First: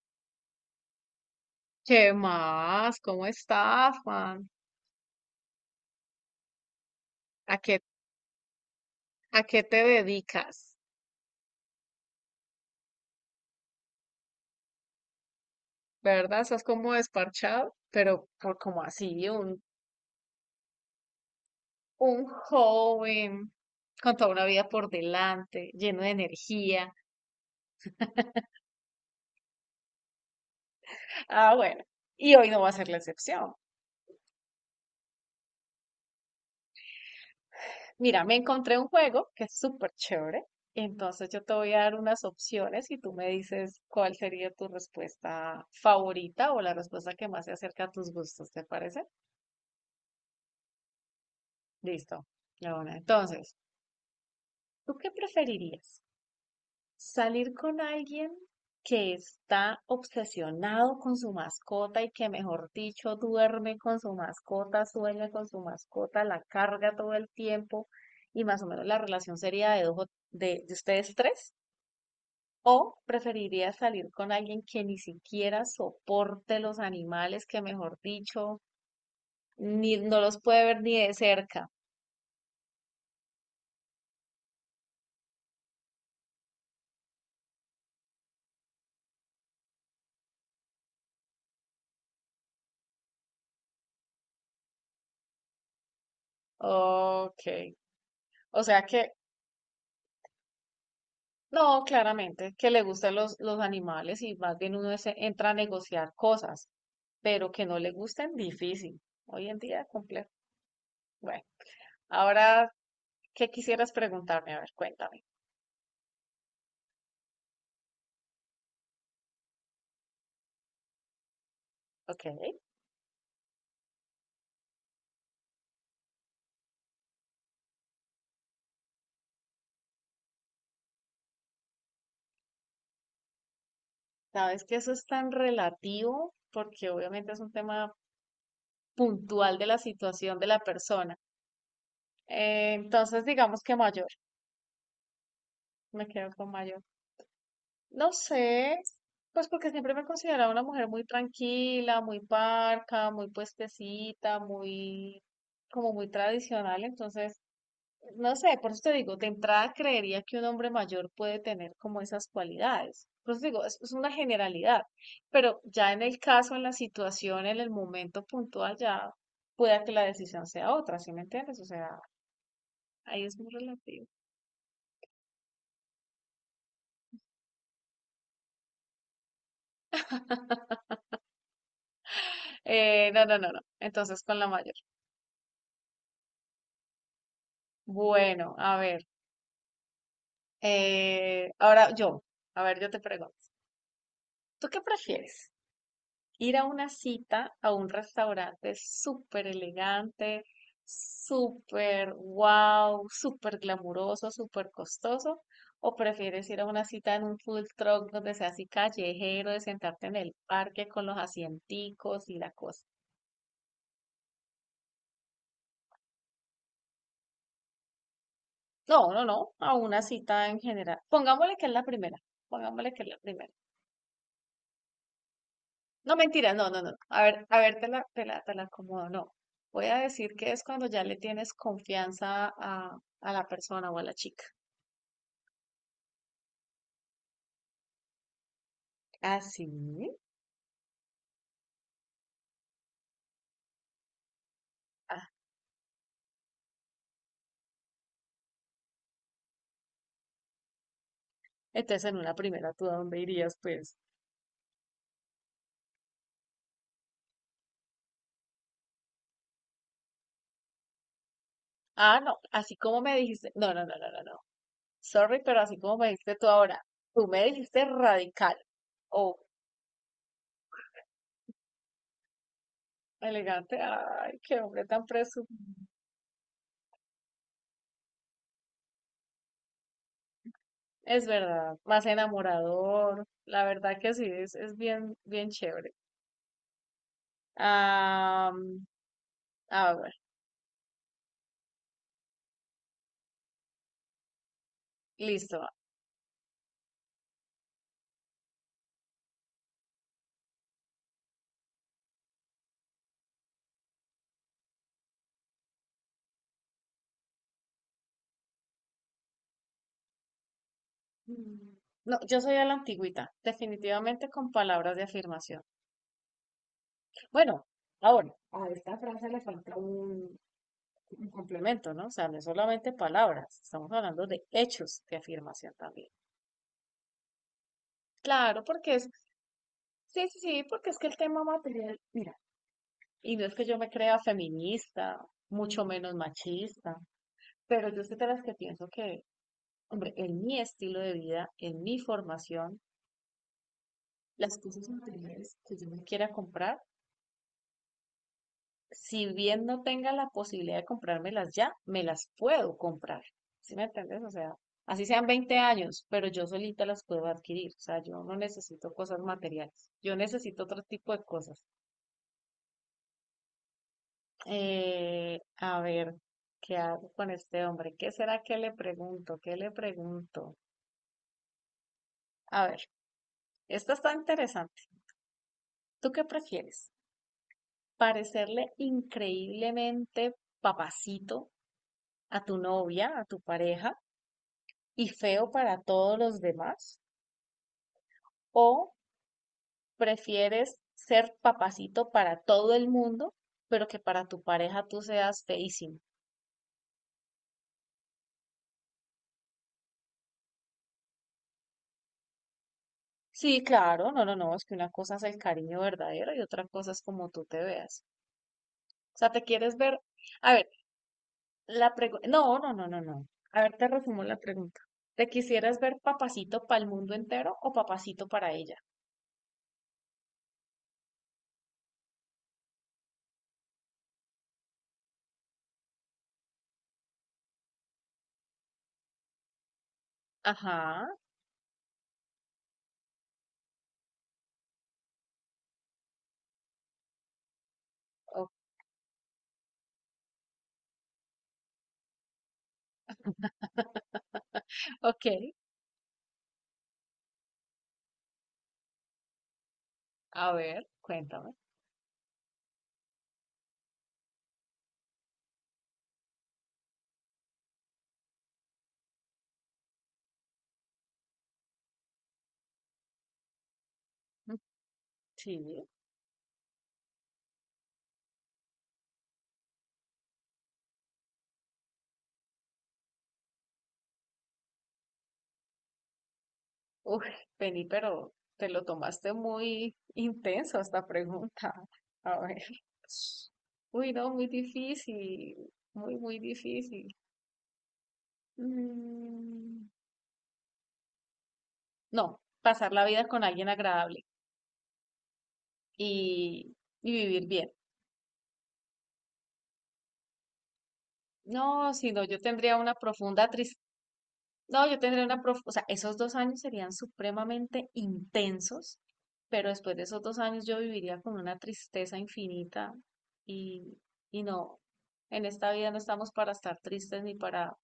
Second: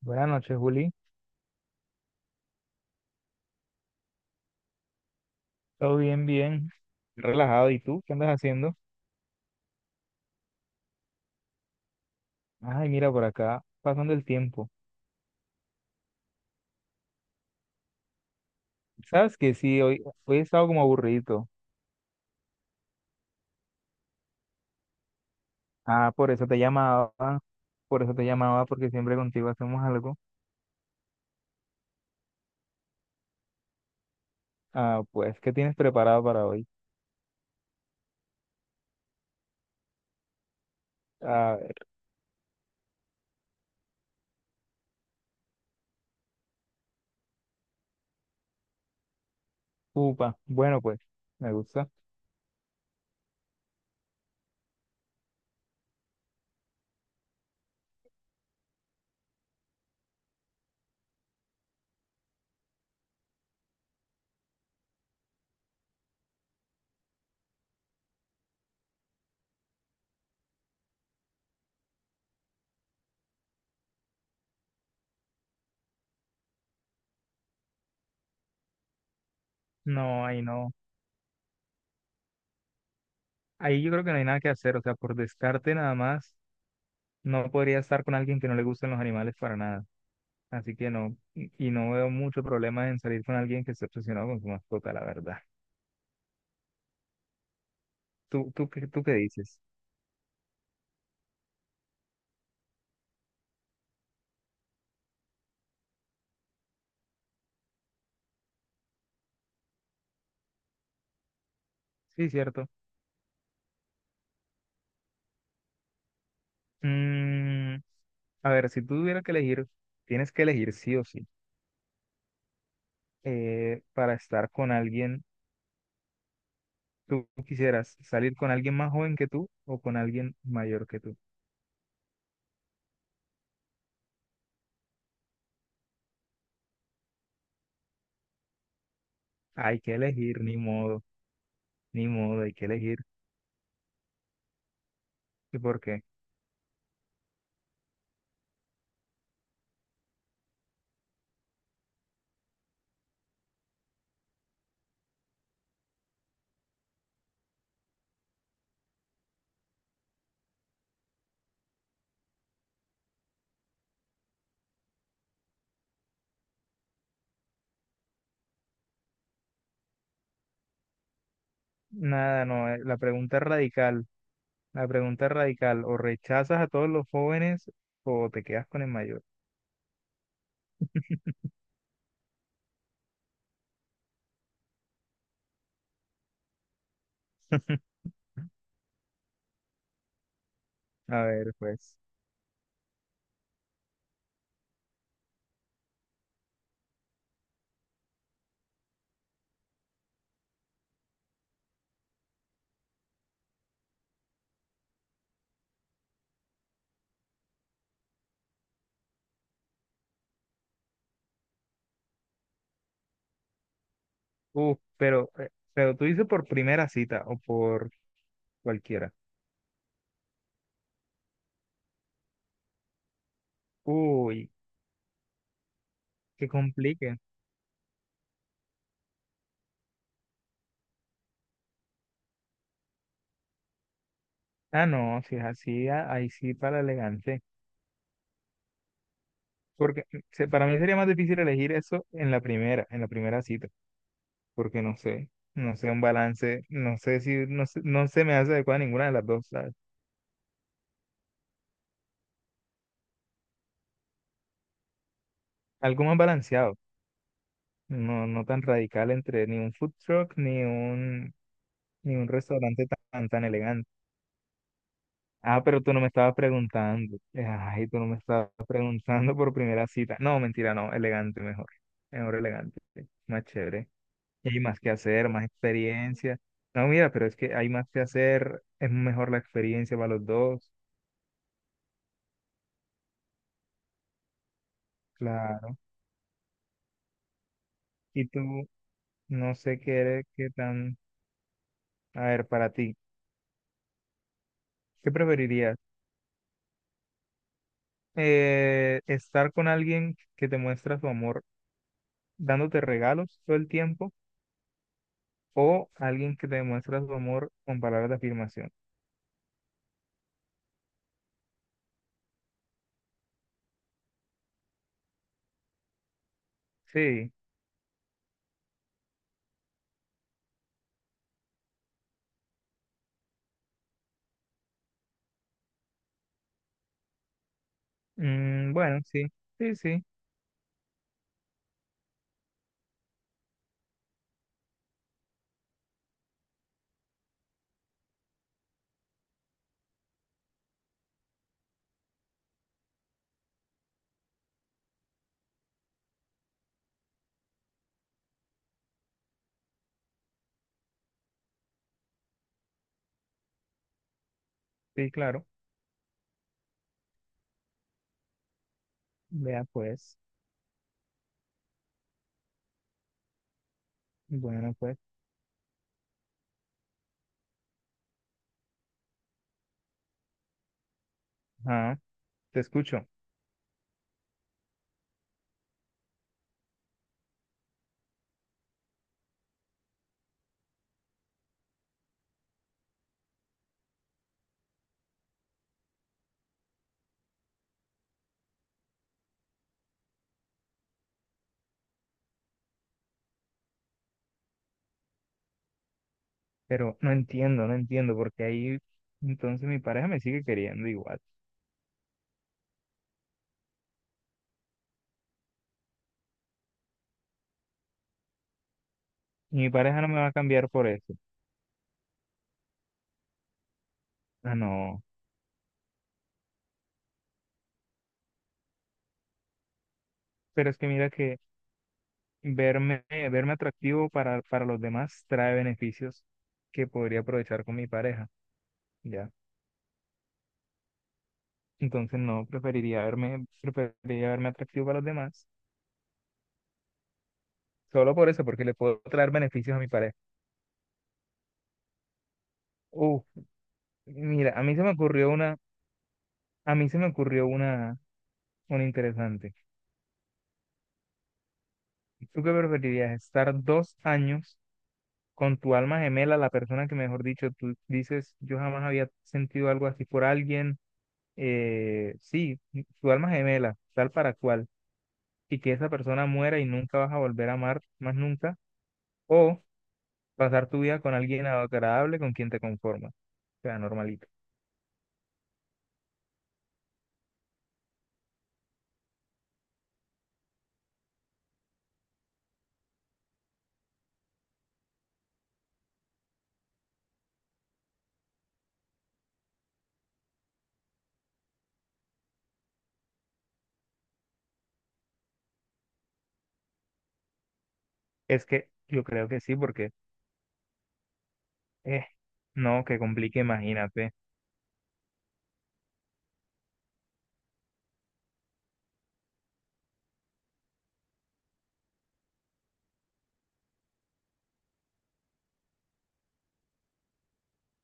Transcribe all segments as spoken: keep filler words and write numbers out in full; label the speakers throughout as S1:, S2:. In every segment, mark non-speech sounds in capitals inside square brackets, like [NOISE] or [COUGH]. S1: Buenas noches, Juli.
S2: ¿Qué más? ¿Cómo estás, Juan?
S1: Todo bien, bien.
S2: ¿A
S1: Relajado.
S2: qué,
S1: ¿Y tú? ¿Qué andas haciendo?
S2: ¿A qué te dedicas?
S1: Ay, mira por acá, pasando el tiempo.
S2: ¿Verdad? Estás como desparchado, pero por como así,
S1: Sabes que
S2: un,
S1: sí, hoy, hoy he estado como aburrido.
S2: un joven con toda una vida por delante, lleno de
S1: Ah, por eso te
S2: energía.
S1: llamaba, por eso te llamaba, porque siempre contigo hacemos algo.
S2: Ah, bueno, y hoy no va a ser la excepción.
S1: Ah, pues, ¿qué tienes preparado para hoy?
S2: Mira, me encontré un juego que es súper chévere. Entonces yo te
S1: Ah,
S2: voy a dar unas opciones y tú me dices cuál sería tu respuesta favorita o la respuesta que más se acerca a tus gustos, ¿te parece?
S1: upa. Bueno, pues, me gusta.
S2: Listo. Ya, bueno, entonces, ¿tú qué preferirías? ¿Salir con alguien que está obsesionado con su mascota y que, mejor dicho, duerme con su mascota, sueña con su mascota, la carga todo el tiempo y más o menos la relación sería de, dos o- de, de ustedes tres? ¿O preferirías salir con alguien que ni siquiera soporte los animales, que, mejor dicho, ni, no
S1: No,
S2: los
S1: ahí
S2: puede
S1: no.
S2: ver ni de cerca?
S1: Ahí yo creo que no hay nada que hacer. O sea, por descarte nada más, no podría estar con alguien que no le gusten los animales para nada. Así que no, y y no veo mucho problema en salir con alguien que esté obsesionado con su mascota, la verdad.
S2: Ok.
S1: ¿Tú,
S2: O
S1: tú,
S2: sea
S1: qué, tú
S2: que
S1: qué dices?
S2: no, claramente, que le gustan los, los animales y más bien uno se entra a negociar cosas, pero que no le gusten, difícil. Hoy en día, complejo. Bueno,
S1: Sí, cierto.
S2: ahora, ¿qué quisieras preguntarme? A ver, cuéntame.
S1: Mm, a ver, si tú tuvieras que elegir, tienes que elegir sí o sí,
S2: Ok.
S1: eh, para estar con alguien, ¿tú quisieras salir con alguien más joven que tú o con alguien mayor que tú?
S2: Sabes que eso es tan relativo porque obviamente es un tema puntual de la
S1: Hay que
S2: situación
S1: elegir,
S2: de
S1: ni
S2: la
S1: modo,
S2: persona.
S1: ni modo, hay que
S2: Eh,
S1: elegir.
S2: entonces, digamos que mayor,
S1: ¿Y por qué?
S2: me quedo con mayor. No sé, pues porque siempre me he considerado una mujer muy tranquila, muy parca, muy puestecita, muy, como muy tradicional. Entonces, no sé, por eso te digo, de entrada creería que un hombre mayor puede tener como esas cualidades. Por eso te digo, es, es una generalidad. Pero ya en el caso, en la situación, en el momento puntual, ya pueda que la decisión sea otra, ¿sí me entiendes? O sea,
S1: Nada, no, eh, la
S2: ahí es
S1: pregunta es
S2: muy relativo.
S1: radical, la pregunta es radical, o rechazas a todos los jóvenes o te quedas con el mayor.
S2: Eh, no, no, no, no. Entonces, con la mayor.
S1: [LAUGHS]
S2: Bueno, a ver.
S1: A
S2: Eh,
S1: ver,
S2: ahora
S1: pues.
S2: yo, a ver, yo te pregunto, ¿tú qué prefieres? ¿Ir a una cita a un restaurante súper elegante, súper wow, súper glamuroso, súper costoso? ¿O prefieres ir a una cita en un food truck donde sea así callejero, de sentarte en el parque con los asienticos y la cosa?
S1: Uf, pero, eh, pero tú dices por primera cita o por
S2: No,
S1: cualquiera.
S2: no, no, a una cita en general. Pongámosle que es la primera, pongámosle que es la primera.
S1: Uy,
S2: No,
S1: que
S2: mentira, no, no, no.
S1: complique.
S2: A ver, a ver, te la, te la, te la acomodo. No. Voy a decir que es cuando ya le tienes confianza a, a la persona o a la chica.
S1: Ah, no, si es así, a- ahí sí para elegante.
S2: Ah, sí.
S1: Porque mm, se- para mí sería más difícil elegir eso en la primera, en la primera cita. Porque no
S2: Ah,
S1: sé, no sé un balance, no sé si, no sé- no se me hace adecuada ninguna de las dos, ¿sabes?
S2: entonces en una primera, ¿tú a dónde irías, pues?
S1: Algo más balanceado, no, no tan radical entre ni un food truck ni un, ni
S2: Ah,
S1: un
S2: no, así
S1: restaurante
S2: como me
S1: tan, tan
S2: dijiste. No, no,
S1: elegante.
S2: no, no, no, no. Sorry, pero
S1: Ah,
S2: así
S1: pero tú
S2: como
S1: no
S2: me
S1: me estabas
S2: dijiste tú ahora.
S1: preguntando.
S2: Tú me dijiste
S1: Ay, tú no me estabas
S2: radical.
S1: [LAUGHS] preguntando
S2: Oh,
S1: por primera cita. No, mentira, no. Elegante mejor. Mejor elegante. Más
S2: elegante.
S1: chévere.
S2: Ay,
S1: Y
S2: qué
S1: hay más
S2: hombre
S1: que
S2: tan
S1: hacer, más
S2: presumido.
S1: experiencia. No, mira, pero es que hay más que hacer. Es mejor la experiencia para los dos.
S2: Es verdad, más enamorador. La verdad que sí, es, es bien, bien
S1: Claro.
S2: chévere.
S1: Y
S2: Ah.
S1: tú, no sé qué,
S2: A ver,
S1: eres- qué tan... A ver, para ti, ¿qué
S2: listo.
S1: preferirías? Eh, ¿estar con alguien que te muestra su amor dándote regalos todo el tiempo o alguien que te muestra su amor con palabras de afirmación?
S2: No, yo soy a la antigüita, definitivamente con palabras de afirmación.
S1: Sí,
S2: Bueno, ahora, a esta frase le falta un, un complemento, ¿no? O sea, no es solamente palabras, estamos hablando de hechos de afirmación también. Claro,
S1: mm,
S2: porque
S1: bueno,
S2: es,
S1: sí, sí, sí,
S2: sí, sí, sí, porque es que el tema material, mira, y no es que yo me crea feminista, mucho menos machista, pero yo soy de las que pienso que, hombre, en mi estilo de vida, en mi formación, las cosas materiales que yo me quiera comprar, si bien no tenga la posibilidad de comprármelas ya, me las puedo comprar. ¿Sí me entiendes? O sea, así
S1: sí,
S2: sean
S1: claro.
S2: veinte años, pero yo solita las puedo adquirir. O sea, yo no necesito cosas
S1: Vea
S2: materiales. Yo
S1: pues,
S2: necesito otro tipo de cosas.
S1: bueno pues,
S2: Eh, a ver, ¿qué hago con este hombre? ¿Qué será que le pregunto? ¿Qué le pregunto?
S1: ajá,
S2: A
S1: te
S2: ver,
S1: escucho,
S2: esta está interesante. ¿Tú qué prefieres? ¿Parecerle increíblemente papacito a tu novia, a tu pareja y feo para todos los demás? ¿O prefieres ser papacito para todo el mundo, pero que para tu pareja tú seas feísimo?
S1: pero no entiendo, no entiendo, porque ahí entonces mi pareja me sigue queriendo igual.
S2: Sí, claro, no, no, no, es que una cosa es el cariño verdadero y otra cosa es como tú te veas. O sea, te
S1: Y mi
S2: quieres ver.
S1: pareja no me va a
S2: A
S1: cambiar
S2: ver,
S1: por eso.
S2: la pregunta. No, no, no, no, no. A ver, te resumo la
S1: Ah,
S2: pregunta.
S1: no,
S2: ¿Te quisieras ver papacito para el mundo entero o papacito para ella?
S1: pero es que mira que verme, verme atractivo para, para los demás trae beneficios que podría aprovechar con mi pareja, ya.
S2: Ajá,
S1: Entonces no, preferiría verme, preferiría verme atractivo para los demás, solo por eso,
S2: o-
S1: porque le puedo traer beneficios a mi pareja. Uf, mira, a mí se me
S2: ok.
S1: ocurrió una, a mí se me ocurrió una, una interesante.
S2: A ver, cuéntame.
S1: ¿Tú qué preferirías? ¿Estar dos años con tu alma gemela, la persona que mejor dicho tú dices, yo jamás había sentido algo así por alguien? eh, sí, tu alma gemela, tal para cual, y que
S2: Sí,
S1: esa persona muera y nunca vas a volver a amar más nunca, o pasar tu vida con alguien agradable con quien te conformas, o sea, normalito.
S2: uy, Penny, pero te lo tomaste muy intenso esta pregunta. [LAUGHS] A ver. Uy, no, muy difícil. Muy, muy difícil. Mm, no, pasar la vida con alguien agradable y, y vivir bien.
S1: Es que yo creo que sí, porque,
S2: No,
S1: eh,
S2: sino yo tendría
S1: no,
S2: una
S1: que complique,
S2: profunda tristeza.
S1: imagínate.
S2: No, yo tendría una prof, o sea, esos dos años serían supremamente intensos, pero después de esos dos años yo viviría con una tristeza infinita y, y no, en esta vida no estamos para estar tristes ni para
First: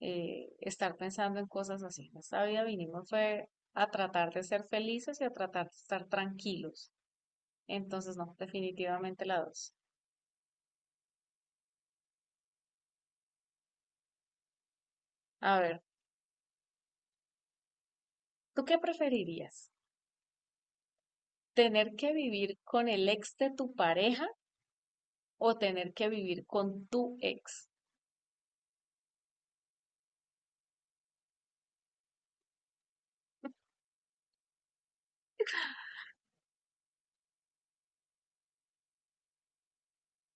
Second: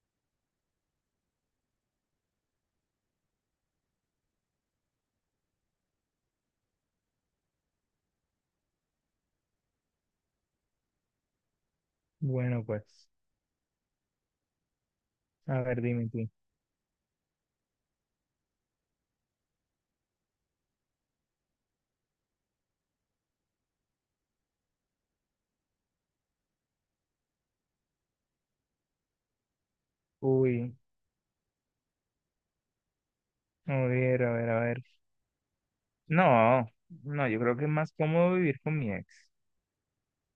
S2: eh, estar pensando en cosas así. En esta vida vinimos fue a tratar de ser felices y a tratar de estar tranquilos. Entonces, no, definitivamente la dos.
S1: Bueno, pues.
S2: A
S1: A
S2: ver,
S1: ver, dime tú.
S2: ¿tú qué preferirías? ¿Tener que vivir con el ex de tu pareja o tener que vivir con tu ex?
S1: Uy, a ver, a ver, a ver. No, no, yo creo que es más cómodo vivir con mi ex.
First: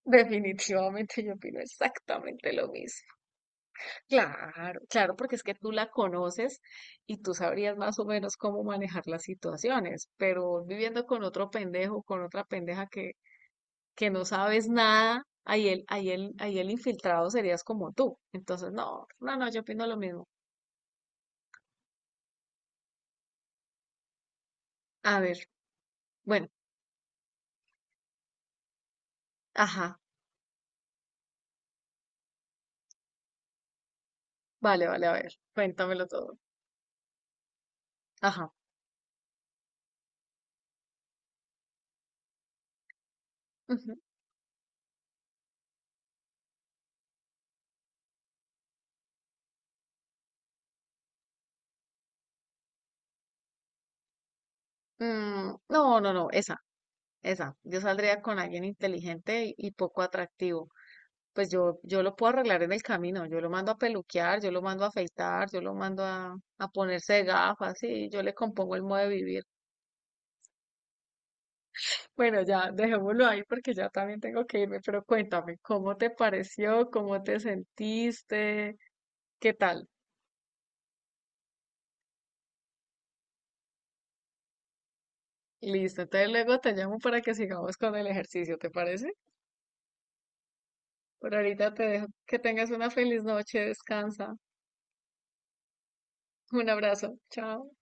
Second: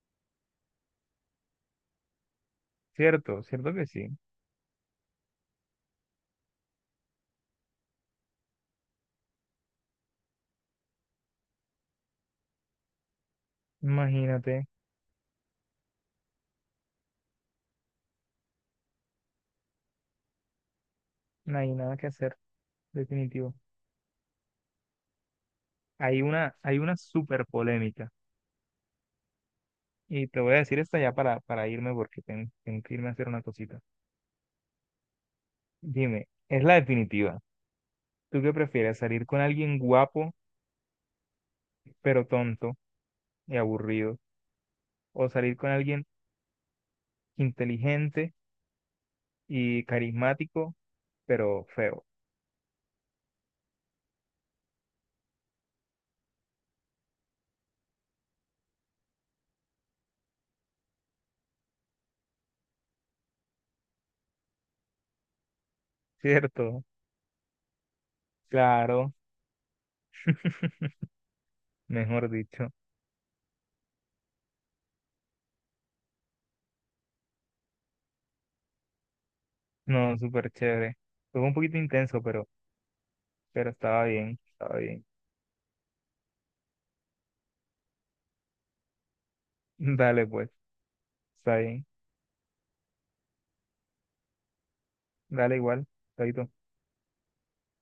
S2: Definitivamente yo opino exactamente lo mismo.
S1: Cierto, cierto que sí.
S2: Claro, claro, porque es que tú la conoces y tú sabrías más o menos cómo manejar las situaciones, pero viviendo con otro pendejo, con otra pendeja que, que no
S1: Imagínate,
S2: sabes nada, ahí el, ahí el, ahí el infiltrado serías como tú. Entonces, no, no, no, yo opino lo mismo.
S1: no hay nada que hacer, definitivo.
S2: A ver,
S1: Hay
S2: bueno,
S1: una, hay una súper polémica.
S2: ajá,
S1: Y te voy a decir esta ya para, para irme porque tengo, tengo que irme a hacer una cosita.
S2: vale, vale, a ver, cuéntamelo
S1: Dime,
S2: todo.
S1: es la definitiva. ¿Tú
S2: Ajá.
S1: qué prefieres? ¿Salir con alguien guapo, pero tonto y
S2: Ujú.
S1: aburrido? ¿O salir con alguien inteligente y carismático, pero feo?
S2: Mm, no, no, no, esa. Esa, yo saldría con alguien inteligente y, y poco atractivo. Pues yo, yo lo puedo arreglar en el camino, yo lo mando a peluquear, yo lo mando a afeitar, yo lo mando
S1: [LAUGHS]
S2: a, a
S1: ¿Cierto?
S2: ponerse gafas, y yo le compongo el modo de
S1: Claro,
S2: vivir.
S1: [LAUGHS] mejor
S2: Bueno, ya
S1: dicho.
S2: dejémoslo ahí porque ya también tengo que irme, pero cuéntame, ¿cómo te pareció? ¿Cómo te sentiste? ¿Qué tal?
S1: No, súper chévere. Fue un poquito intenso, pero, pero estaba bien, estaba bien.
S2: Listo, entonces luego te llamo para que sigamos con el ejercicio, ¿te parece?
S1: [LAUGHS] Dale, pues,
S2: Por
S1: está
S2: ahorita te
S1: bien.
S2: dejo que tengas una feliz noche, descansa.
S1: Dale igual. Chaito.
S2: Un abrazo, chao.